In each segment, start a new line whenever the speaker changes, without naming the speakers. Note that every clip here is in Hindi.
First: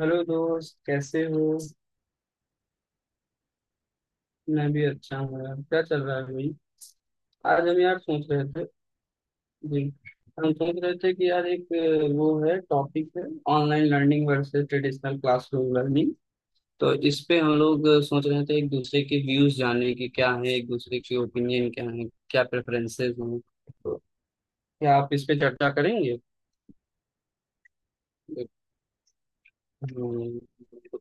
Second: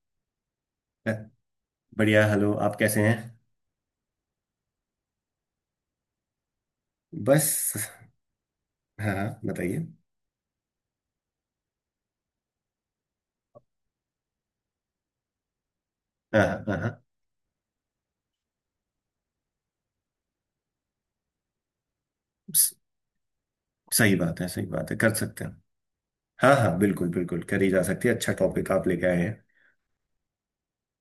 हेलो दोस्त,
अ,
कैसे हो?
बढ़िया। हेलो, आप कैसे हैं।
मैं भी अच्छा हूँ यार। क्या चल रहा है भाई? आज
बस।
हम यार सोच रहे थे।
हाँ हाँ,
जी,
बताइए।
हम सोच रहे थे कि यार एक वो है, टॉपिक है online learning versus traditional classroom learning.
हाँ हाँ हाँ
तो
हाँ।
इस पे हम लोग सोच रहे थे एक दूसरे के व्यूज जानने के, क्या है एक दूसरे के ओपिनियन, क्या है, क्या
स-
प्रेफरेंसेस हैं। तो
सही बात है, सही बात
क्या
है,
आप
कर
इस पे
सकते हैं।
चर्चा करेंगे?
हाँ हाँ, बिल्कुल बिल्कुल करी जा सकती है। अच्छा टॉपिक आप लेके आए हैं।
हम्म।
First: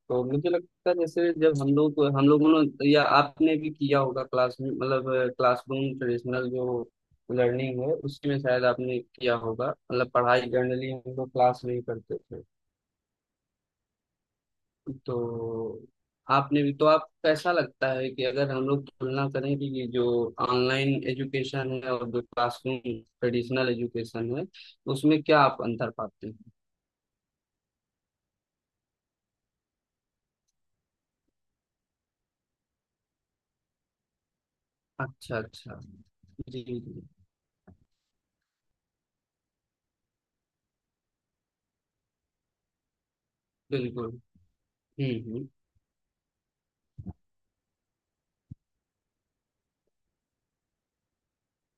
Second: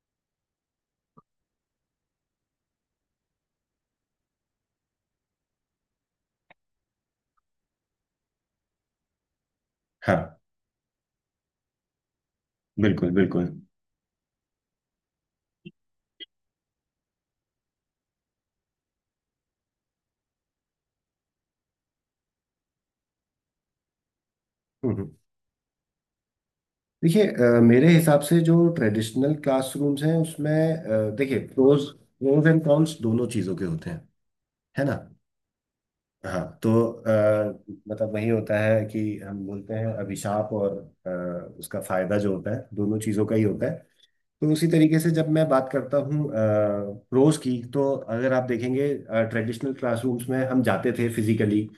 तो मुझे लगता है जैसे जब हम लोग हम लोगों ने या आपने भी किया होगा क्लास में, मतलब क्लासरूम ट्रेडिशनल जो लर्निंग है उसमें शायद आपने किया होगा। मतलब
हाँ
पढ़ाई जनरली हम लोग क्लास में ही करते थे।
बिल्कुल बिल्कुल।
तो आपने भी, तो आप कैसा लगता है कि अगर हम लोग तुलना करें कि ये जो ऑनलाइन एजुकेशन है और जो क्लासरूम ट्रेडिशनल एजुकेशन है,
हम्म हम्म।
उसमें क्या आप अंतर पाते हैं?
देखिए, मेरे हिसाब से जो ट्रेडिशनल क्लासरूम्स हैं उसमें देखिए, प्रोज प्रोज एंड कॉन्स दोनों चीज़ों के होते हैं। है ना।
अच्छा अच्छा।
हाँ
जी
तो
जी।
मतलब वही होता है कि हम बोलते हैं अभिशाप और उसका फायदा जो होता है दोनों चीज़ों का ही होता है।
बिल्कुल।
तो उसी तरीके से जब
हम्म।
मैं बात करता हूँ प्रोज की, तो अगर आप देखेंगे ट्रेडिशनल क्लासरूम्स में हम जाते थे फिजिकली,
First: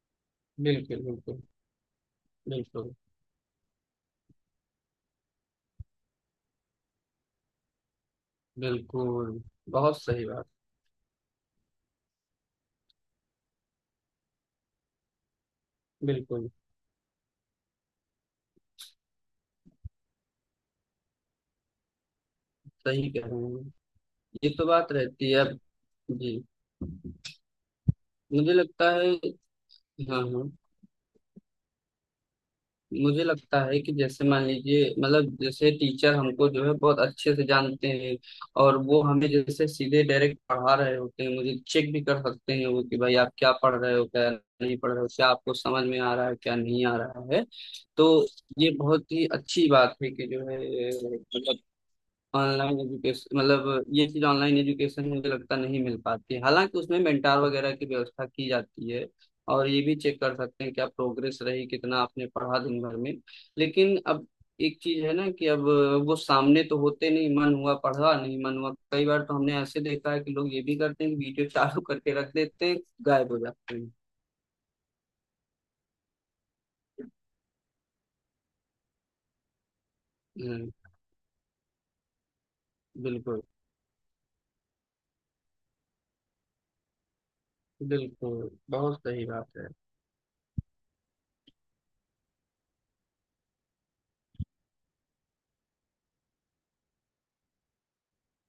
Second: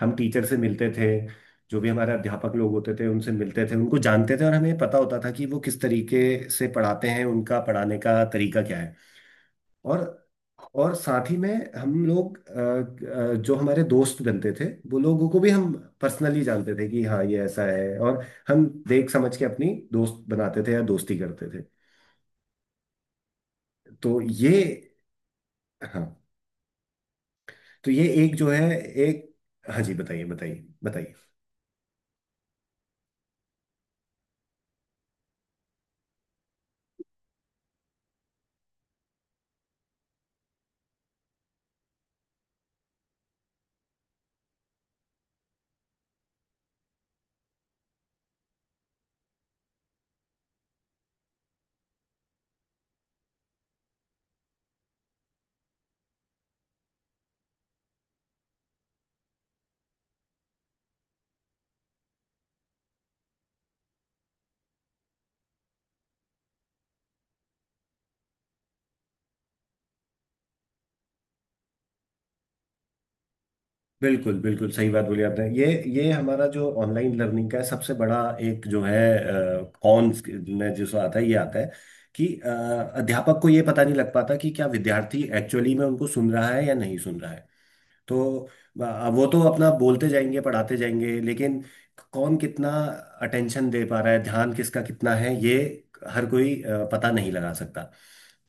हम टीचर से मिलते
बिल्कुल
थे।
बिल्कुल।
जो भी हमारे अध्यापक लोग
बिल्कुल
होते थे उनसे मिलते थे, उनको जानते थे और हमें पता होता था कि वो किस तरीके से पढ़ाते हैं, उनका पढ़ाने का तरीका क्या है।
बिल्कुल। बहुत
और
सही बात।
और साथ ही में हम लोग जो हमारे दोस्त बनते थे वो लोगों को भी हम पर्सनली
बिल्कुल।
जानते थे कि हाँ ये ऐसा है, और हम देख समझ के अपनी दोस्त बनाते थे या दोस्ती करते थे।
सही कह रहे हैं।
तो
ये
ये,
तो बात रहती है अब।
हाँ
जी।
तो ये एक जो
मुझे
है
लगता है।
एक, हाँ जी,
हाँ
बताइए
हाँ।
बताइए बताइए।
मुझे लगता है कि जैसे मान लीजिए, मतलब जैसे टीचर हमको जो है बहुत अच्छे से जानते हैं और वो हमें जैसे सीधे डायरेक्ट पढ़ा रहे होते हैं, मुझे चेक भी कर सकते हैं वो कि भाई आप क्या पढ़ रहे हो, क्या नहीं पढ़ रहे हो, क्या आपको समझ में आ रहा है, क्या नहीं आ रहा है। तो ये बहुत ही अच्छी बात है कि जो है, मतलब ऑनलाइन एजुकेशन, मतलब ये चीज ऑनलाइन एजुकेशन में मुझे लगता नहीं मिल पाती है। हालांकि उसमें मेंटार वगैरह की व्यवस्था की जाती है और ये भी चेक कर सकते हैं क्या प्रोग्रेस रही, कितना आपने पढ़ा दिन भर में। लेकिन अब एक चीज है ना कि अब वो सामने तो होते नहीं, मन हुआ पढ़ा, नहीं मन हुआ, कई बार तो हमने ऐसे देखा है कि लोग ये भी करते हैं कि वीडियो चालू करके रख देते हैं, गायब हो जाते हैं।
बिल्कुल बिल्कुल सही बात बोली आपने। ये हमारा जो ऑनलाइन लर्निंग का सबसे बड़ा एक जो है कॉन
हम्म।
में जो आता है, ये आता है कि अध्यापक
बिल्कुल
को ये पता नहीं लग पाता कि क्या विद्यार्थी एक्चुअली में उनको सुन रहा है या नहीं सुन रहा है। तो
बिल्कुल। बहुत
वो
सही
तो
बात है।
अपना बोलते जाएंगे, पढ़ाते जाएंगे, लेकिन कौन कितना अटेंशन दे पा रहा है, ध्यान किसका कितना है, ये हर कोई पता नहीं लगा सकता।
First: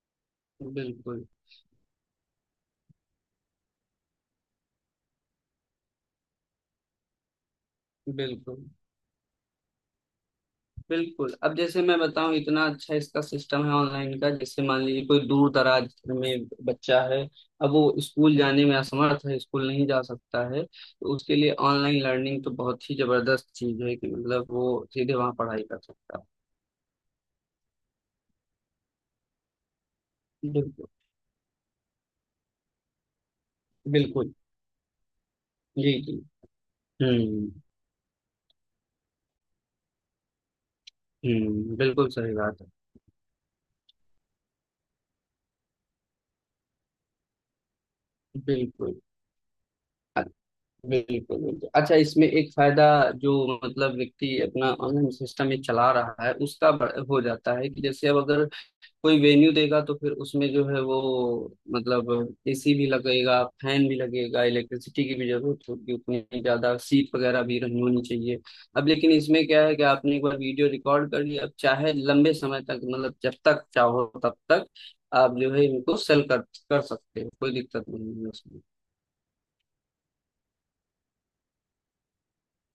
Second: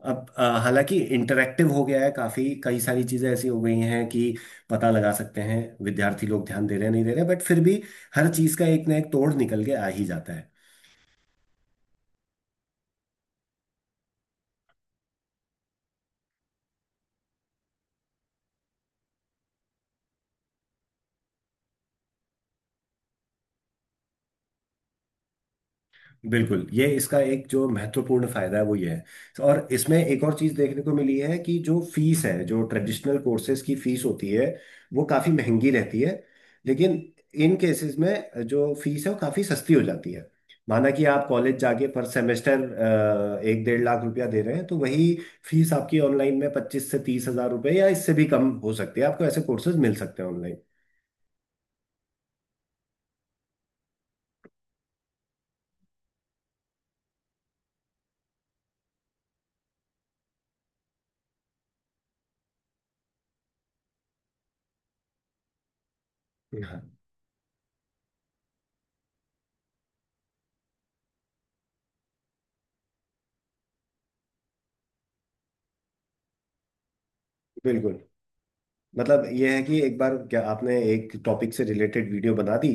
अब हालांकि
बिल्कुल
इंटरैक्टिव हो गया है, काफी कई सारी चीजें ऐसी हो गई हैं कि पता लगा सकते हैं विद्यार्थी लोग ध्यान दे रहे हैं नहीं दे रहे, बट फिर भी हर चीज
बिल्कुल।
का एक ना एक तोड़ निकल के आ ही जाता है।
बिल्कुल अब जैसे मैं बताऊं, इतना अच्छा इसका सिस्टम है ऑनलाइन का। जैसे मान लीजिए कोई दूर दराज में बच्चा है, अब वो स्कूल जाने में असमर्थ है, स्कूल नहीं जा सकता है, तो उसके लिए ऑनलाइन लर्निंग तो बहुत ही जबरदस्त चीज है कि मतलब वो सीधे वहां पढ़ाई कर सकता
बिल्कुल, ये इसका एक जो महत्वपूर्ण फायदा है वो ये है। और इसमें एक और
है।
चीज देखने
बिल्कुल
को मिली है कि जो फीस है, जो ट्रेडिशनल कोर्सेज की फीस होती
बिल्कुल।
है वो काफी महंगी
जी
रहती
जी।
है। लेकिन
हम्म
इन केसेस में जो फीस है वो काफी सस्ती हो जाती है। माना कि आप कॉलेज
हम्म।
जाके पर
बिल्कुल सही
सेमेस्टर
बात है।
एक डेढ़ लाख रुपया दे रहे हैं, तो वही फीस आपकी ऑनलाइन में 25 से 30 हज़ार रुपये या इससे भी कम हो
बिल्कुल।
सकती है, आपको ऐसे कोर्सेज मिल सकते
अ-
हैं ऑनलाइन।
बिल्कुल बिल्कुल। अच्छा, इसमें एक फायदा जो, मतलब व्यक्ति अपना ऑनलाइन सिस्टम में चला रहा है उसका हो जाता है कि जैसे अब अगर कोई वेन्यू देगा तो फिर उसमें जो है वो, मतलब एसी भी लगेगा, फैन भी लगेगा, इलेक्ट्रिसिटी की भी जरूरत होगी, उतनी ज्यादा
हाँ
सीट वगैरह भी रहनी होनी चाहिए। अब लेकिन इसमें क्या है कि आपने एक बार वीडियो रिकॉर्ड कर लिया, अब चाहे लंबे समय तक, मतलब जब तक चाहो तब तक आप जो है इनको सेल कर कर सकते हो, कोई दिक्कत
बिल्कुल।
नहीं है उसमें।
मतलब यह है कि एक बार क्या आपने एक टॉपिक से रिलेटेड वीडियो बना दी,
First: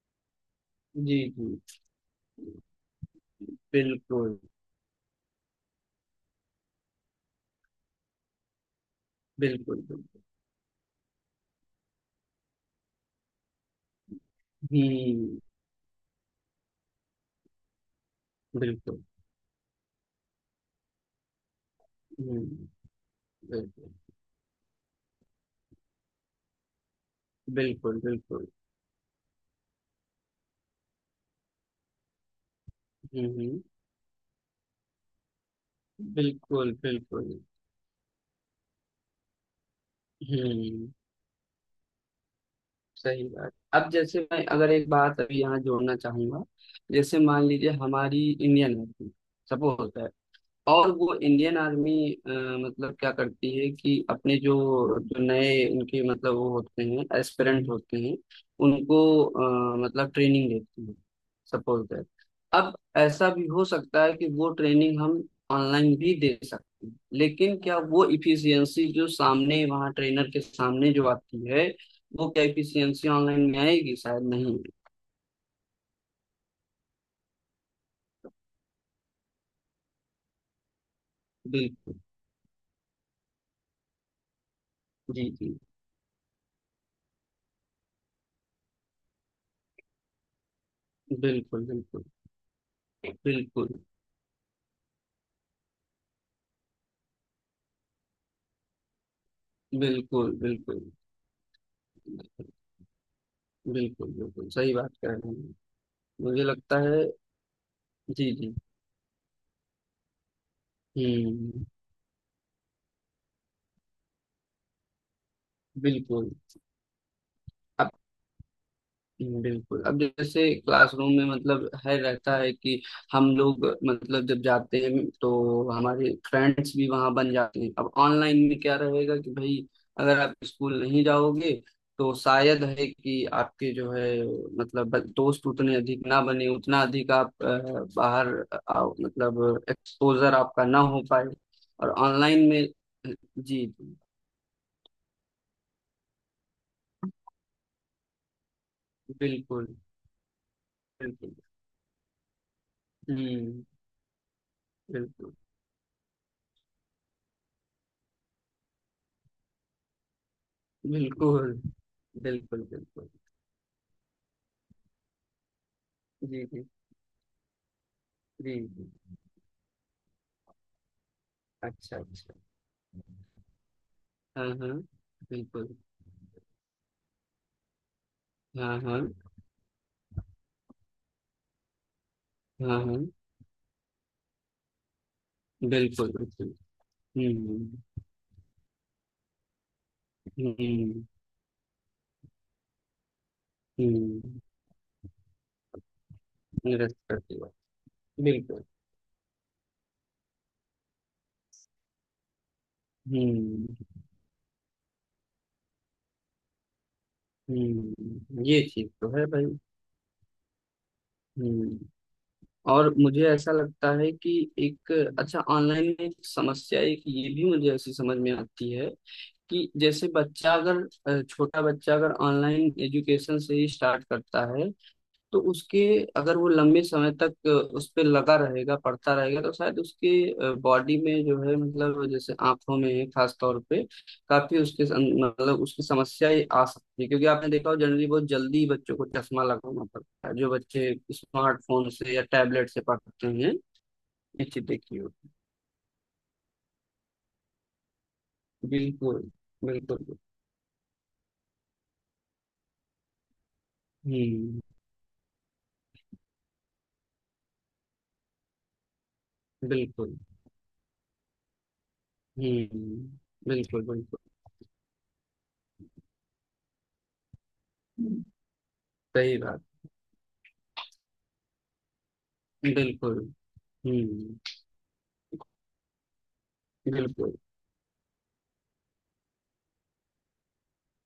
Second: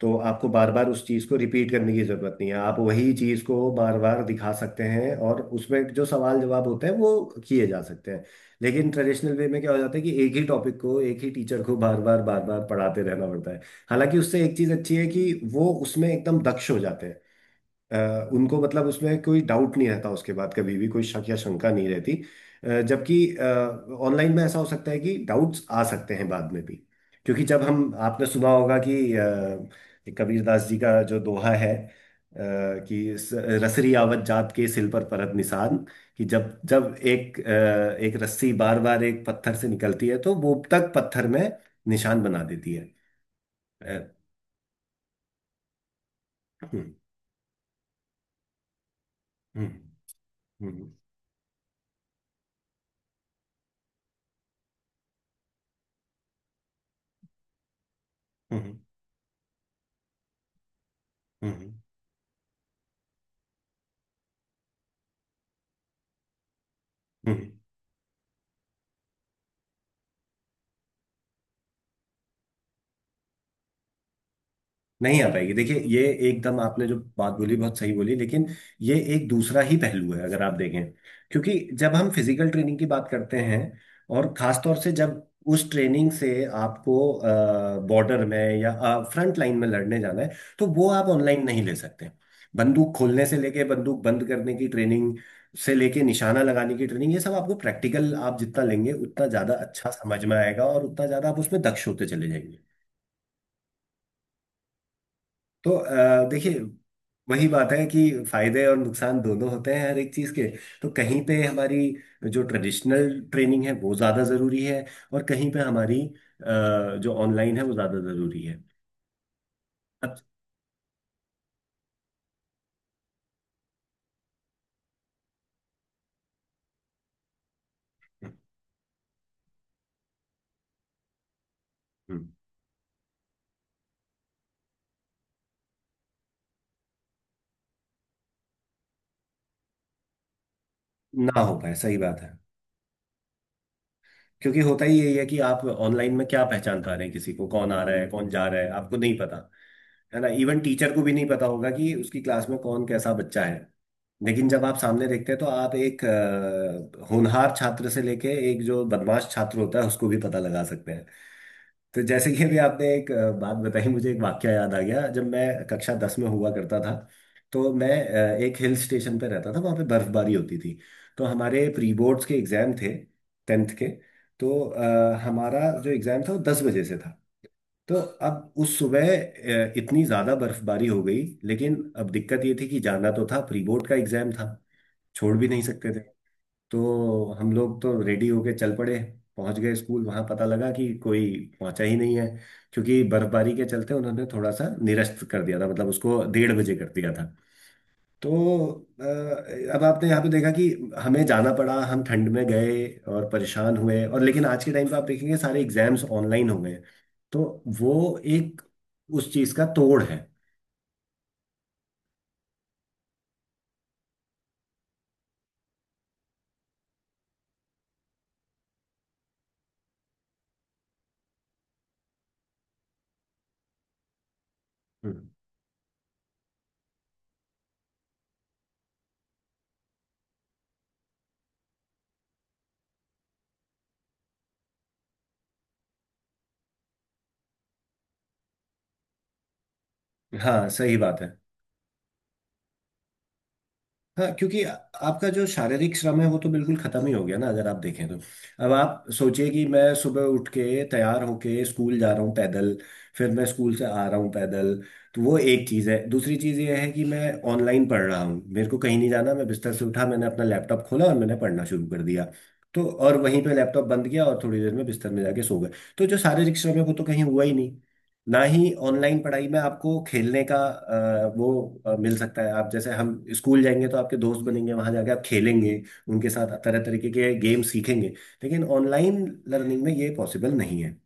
तो आपको बार बार उस
जी
चीज़ को
जी।
रिपीट करने की ज़रूरत नहीं है, आप वही चीज़ को बार बार
बिल्कुल
दिखा सकते हैं और उसमें जो सवाल जवाब होते हैं वो किए जा सकते हैं। लेकिन ट्रेडिशनल वे में क्या हो
बिल्कुल।
जाता है कि
बिल्कुल।
एक ही टॉपिक को एक ही टीचर को बार बार बार बार पढ़ाते रहना पड़ता है। हालांकि उससे एक चीज़ अच्छी है कि
हम्म।
वो उसमें एकदम दक्ष हो जाते हैं। उनको मतलब
बिल्कुल।
उसमें कोई डाउट नहीं रहता, उसके बाद कभी भी कोई शक या शंका नहीं रहती।
हम्म।
जबकि
बिल्कुल
ऑनलाइन में ऐसा हो सकता है कि डाउट्स आ सकते हैं बाद में भी। क्योंकि जब हम
बिल्कुल।
आपने
बिल्कुल।
सुना होगा कि कबीरदास जी का जो दोहा है, कि
हम्म हम्म।
रसरी आवत जात के सिल पर परत निशान। कि जब
बिल्कुल
जब
बिल्कुल।
एक रस्सी बार बार एक पत्थर से निकलती है तो वो
हम्म।
तक पत्थर में निशान बना देती है।
सही बात। अब जैसे
अ,
मैं अगर एक बात अभी यहाँ जोड़ना चाहूंगा,
हम्म
जैसे मान लीजिए हमारी इंडियन आर्मी,
हम्म।
सपोज,
हम्म
और वो इंडियन आर्मी मतलब क्या करती है कि अपने जो, जो नए उनके, मतलब वो होते हैं एस्पिरेंट होते हैं,
हम्म।
उनको मतलब ट्रेनिंग देती है।
हम्म हम्म
सपोज दैट, अब ऐसा भी हो सकता है कि वो ट्रेनिंग हम ऑनलाइन भी दे सकते हैं,
हम्म।
लेकिन क्या वो इफिशियंसी जो सामने, वहाँ ट्रेनर के सामने जो आती है, वो क्या इफिशियंसी ऑनलाइन में आएगी? शायद नहीं।
नहीं आ पाएगी। देखिए, ये एकदम आपने जो बात बोली बहुत सही बोली, लेकिन ये एक दूसरा ही पहलू है अगर आप देखें। क्योंकि जब
बिल्कुल।
हम फिजिकल ट्रेनिंग की बात करते हैं, और खास तौर से जब
जी जी।
उस ट्रेनिंग से आपको बॉर्डर में या फ्रंट लाइन में लड़ने जाना है, तो वो आप ऑनलाइन नहीं
बिल्कुल
ले
बिल्कुल।
सकते। बंदूक खोलने से लेके
बिल्कुल
बंदूक बंद करने की ट्रेनिंग से लेके निशाना लगाने की ट्रेनिंग, ये सब आपको प्रैक्टिकल आप जितना लेंगे उतना ज्यादा अच्छा समझ
बिल्कुल।
में आएगा
बिल्कुल
और उतना ज्यादा आप उसमें दक्ष होते चले जाएंगे।
बिल्कुल। बिल्कुल सही बात कह रहे हैं।
तो
मुझे
देखिए,
लगता है।
वही बात है कि
जी जी।
फायदे और नुकसान दोनों होते हैं हर एक चीज के। तो कहीं पे
हम्म।
हमारी जो ट्रेडिशनल ट्रेनिंग है वो ज्यादा जरूरी है, और कहीं पे हमारी
बिल्कुल
जो ऑनलाइन है वो
अब।
ज्यादा जरूरी है।
बिल्कुल। अब
अब
जैसे क्लासरूम में, मतलब है, रहता है कि हम लोग मतलब जब जाते हैं तो हमारे फ्रेंड्स भी वहां बन जाते हैं। अब ऑनलाइन में क्या रहेगा कि भाई अगर आप स्कूल नहीं जाओगे तो
हम्म,
शायद है कि आपके जो है, मतलब दोस्त उतने अधिक ना बने, उतना अधिक आप बाहर आओ, मतलब एक्सपोजर आपका ना हो पाए।
ना हो पाए,
और
सही बात है।
ऑनलाइन में, जी जी,
क्योंकि होता ही यही है कि आप ऑनलाइन में क्या पहचान पा रहे हैं किसी को, कौन आ रहा है, कौन जा रहा है, आपको नहीं पता।
बिल्कुल
है ना। इवन टीचर को भी नहीं
बिल्कुल।
पता होगा कि उसकी क्लास में कौन कैसा बच्चा है।
हम्म।
लेकिन जब आप सामने देखते
बिल्कुल
हैं तो आप एक होनहार छात्र से लेके एक जो बदमाश छात्र होता है उसको भी पता लगा सकते हैं।
बिल्कुल।
तो जैसे कि अभी
बिल्कुल।
आपने
बिल्कुल।
एक बात बताई, मुझे एक वाक्य याद आ गया जब मैं कक्षा 10 में
जी
हुआ
जी।
करता था। तो मैं एक
जी
हिल
जी।
स्टेशन पे रहता था, वहाँ पे बर्फबारी होती थी। तो हमारे प्री
अच्छा
बोर्ड्स के
अच्छा।
एग्जाम थे, टेंथ के।
हाँ
तो
हाँ।
हमारा
बिल्कुल।
जो एग्ज़ाम था वो 10 बजे से था। तो अब उस
हाँ
सुबह
हाँ।
इतनी ज़्यादा बर्फबारी हो गई। लेकिन अब दिक्कत ये थी
हाँ
कि
हाँ।
जाना तो था, प्री बोर्ड का एग्ज़ाम था, छोड़ भी नहीं सकते थे।
बिल्कुल बिल्कुल।
तो हम लोग
हुँ,
तो रेडी होके चल पड़े, पहुंच गए स्कूल, वहां पता लगा कि
हुँ,
कोई पहुंचा ही नहीं है। क्योंकि बर्फबारी के चलते उन्होंने
हुँ।
थोड़ा सा निरस्त कर दिया था, मतलब उसको 1:30 बजे कर दिया
रिस्पेक्ट
था।
की बात।
तो
बिल्कुल।
अ, अब आपने यहाँ पे देखा कि हमें जाना पड़ा, हम ठंड में गए और परेशान
हुँ,
हुए, और लेकिन आज के टाइम पे आप देखेंगे सारे एग्जाम्स ऑनलाइन हो गए। तो वो
हुँ।
एक
ये चीज़ तो है
उस
भाई।
चीज का तोड़ है।
हुँ। और मुझे ऐसा लगता है कि एक, अच्छा ऑनलाइन में एक समस्या, एक ये भी मुझे ऐसी समझ में आती है कि जैसे बच्चा अगर, छोटा बच्चा अगर ऑनलाइन एजुकेशन से ही स्टार्ट करता है,
हम्म।
तो उसके, अगर वो लंबे समय तक उस पे लगा रहेगा, पड़ता रहेगा, तो शायद उसके बॉडी में जो है मतलब जैसे आंखों में, खास तौर पे काफी उसके मतलब उसकी समस्या ये आ सकती है। क्योंकि आपने देखा हो, जनरली बहुत जल्दी बच्चों को चश्मा लगाना पड़ता है जो
हाँ
बच्चे
सही बात है।
स्मार्टफोन से या टैबलेट से पढ़ते हैं।
हाँ,
ये
क्योंकि
चीज देखी हो।
आपका जो शारीरिक श्रम है वो तो बिल्कुल खत्म ही हो गया ना, अगर आप देखें तो। अब आप
बिल्कुल
सोचिए कि मैं
बिल्कुल।
सुबह उठ के तैयार होके स्कूल जा रहा हूँ पैदल, फिर मैं स्कूल से आ रहा हूँ
हम्म।
पैदल। तो वो एक चीज़ है। दूसरी चीज़ ये है कि मैं ऑनलाइन पढ़ रहा हूँ, मेरे को कहीं नहीं जाना, मैं बिस्तर से उठा,
बिल्कुल।
मैंने अपना लैपटॉप खोला और मैंने पढ़ना शुरू कर दिया। तो
हम्म।
और वहीं पे लैपटॉप
बिल्कुल
बंद
बिल्कुल।
किया और थोड़ी देर में बिस्तर में जाके सो गए। तो जो शारीरिक श्रम है वो तो कहीं हुआ ही नहीं। ना ही ऑनलाइन
सही
पढ़ाई में
बात।
आपको खेलने का वो मिल सकता है, आप जैसे हम
बिल्कुल।
स्कूल जाएंगे तो आपके
हम्म।
दोस्त बनेंगे, वहां जाके आप खेलेंगे, उनके साथ तरह तरीके
बिल्कुल।
के गेम सीखेंगे। लेकिन ऑनलाइन लर्निंग में ये पॉसिबल नहीं है।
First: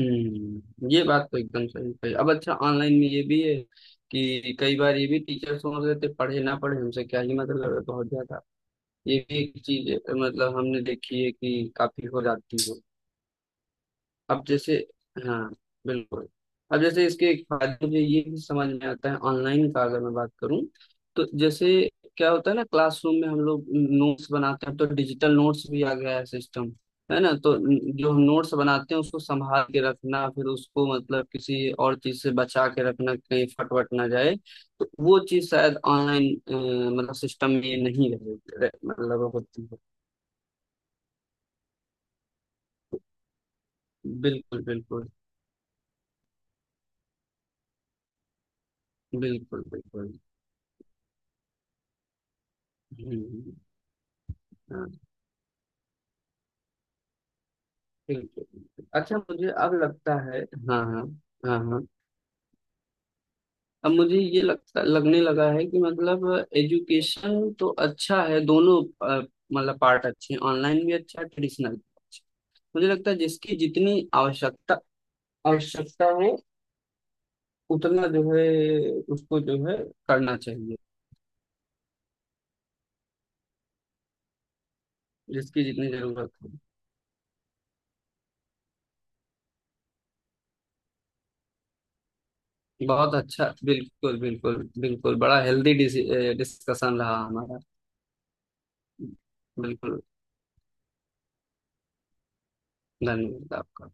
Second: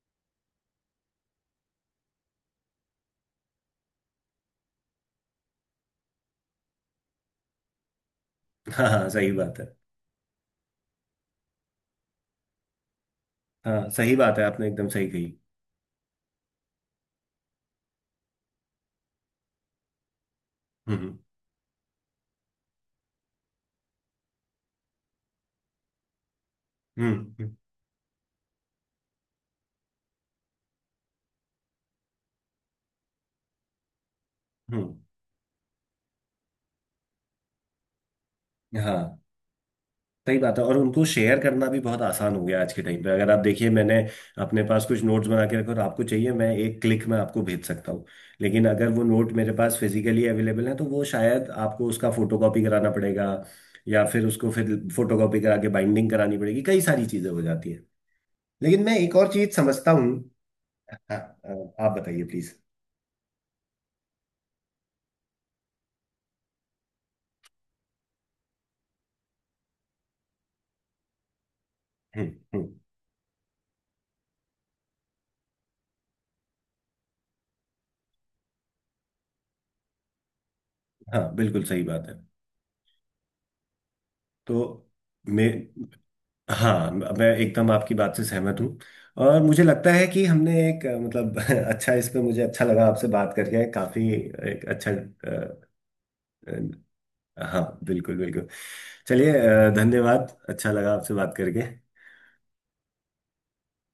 हम्म। ये बात तो एकदम सही कही। अब अच्छा, ऑनलाइन में ये भी है कि कई बार ये भी टीचर सोच रहे थे पढ़े ना पढ़े, हमसे क्या ही मतलब है बहुत ज्यादा।
हाँ हाँ
ये
सही
भी
बात
एक
है।
चीज मतलब हमने देखी है कि काफी हो जाती है।
हाँ, सही बात है,
अब
आपने
जैसे,
एकदम सही कही।
हाँ, बिल्कुल। अब जैसे इसके एक फायदे मुझे ये भी समझ में आता है ऑनलाइन का, अगर मैं बात करूं
हम्म
तो, जैसे क्या होता है ना, क्लासरूम में हम लोग नोट्स बनाते हैं, तो डिजिटल नोट्स भी आ गया है सिस्टम, है ना?
हम्म। हम्म
तो जो हम नोट्स बनाते हैं उसको संभाल के रखना, फिर उसको मतलब किसी और चीज से बचा के रखना, कहीं फट वट ना जाए, तो
हम्म।
वो चीज शायद ऑनलाइन, मतलब सिस्टम में ये नहीं रहे रहे-
हाँ,
मतलब होती है।
सही बात है, और उनको शेयर करना भी बहुत आसान हो गया आज के टाइम पे। अगर आप देखिए, मैंने अपने
बिल्कुल
पास कुछ
बिल्कुल।
नोट्स बना के रखे और आपको चाहिए, मैं एक क्लिक में आपको भेज सकता हूँ। लेकिन अगर वो नोट मेरे
बिल्कुल
पास
बिल्कुल।
फिजिकली अवेलेबल है, तो वो शायद आपको उसका फोटोकॉपी कराना पड़ेगा।
हम्म।
या फिर उसको फिर
हाँ।
फोटोकॉपी करा के बाइंडिंग करानी पड़ेगी, कई सारी चीजें हो जाती है।
ठीक
लेकिन
है।
मैं एक
अच्छा
और
मुझे
चीज
अब
समझता
लगता
हूँ।
है, हाँ हाँ,
हाँ,
हाँ हाँ,
आप बताइए प्लीज।
अब मुझे ये लगता लगने लगा है कि मतलब एजुकेशन तो अच्छा है दोनों, अ, मतलब पार्ट अच्छे हैं, ऑनलाइन भी अच्छा, ट्रेडिशनल भी अच्छा।
हम्म हम्म।
मुझे लगता है जिसकी जितनी आवश्यकता आवश्यकता हो उतना जो है उसको जो है करना चाहिए,
हाँ बिल्कुल सही बात है। तो मे
जिसकी जितनी जरूरत हो।
हाँ, मैं एकदम आपकी बात से सहमत हूँ। और मुझे लगता है कि हमने एक मतलब अच्छा, इस पे मुझे अच्छा लगा आपसे
बहुत
बात
अच्छा।
करके काफी,
बिल्कुल बिल्कुल
एक अच्छा
बिल्कुल। बड़ा हेल्दी
अ,
डिस्कशन रहा हमारा।
हाँ बिल्कुल बिल्कुल। चलिए,
बिल्कुल।
धन्यवाद, अच्छा लगा आपसे बात करके।
धन्यवाद आपका।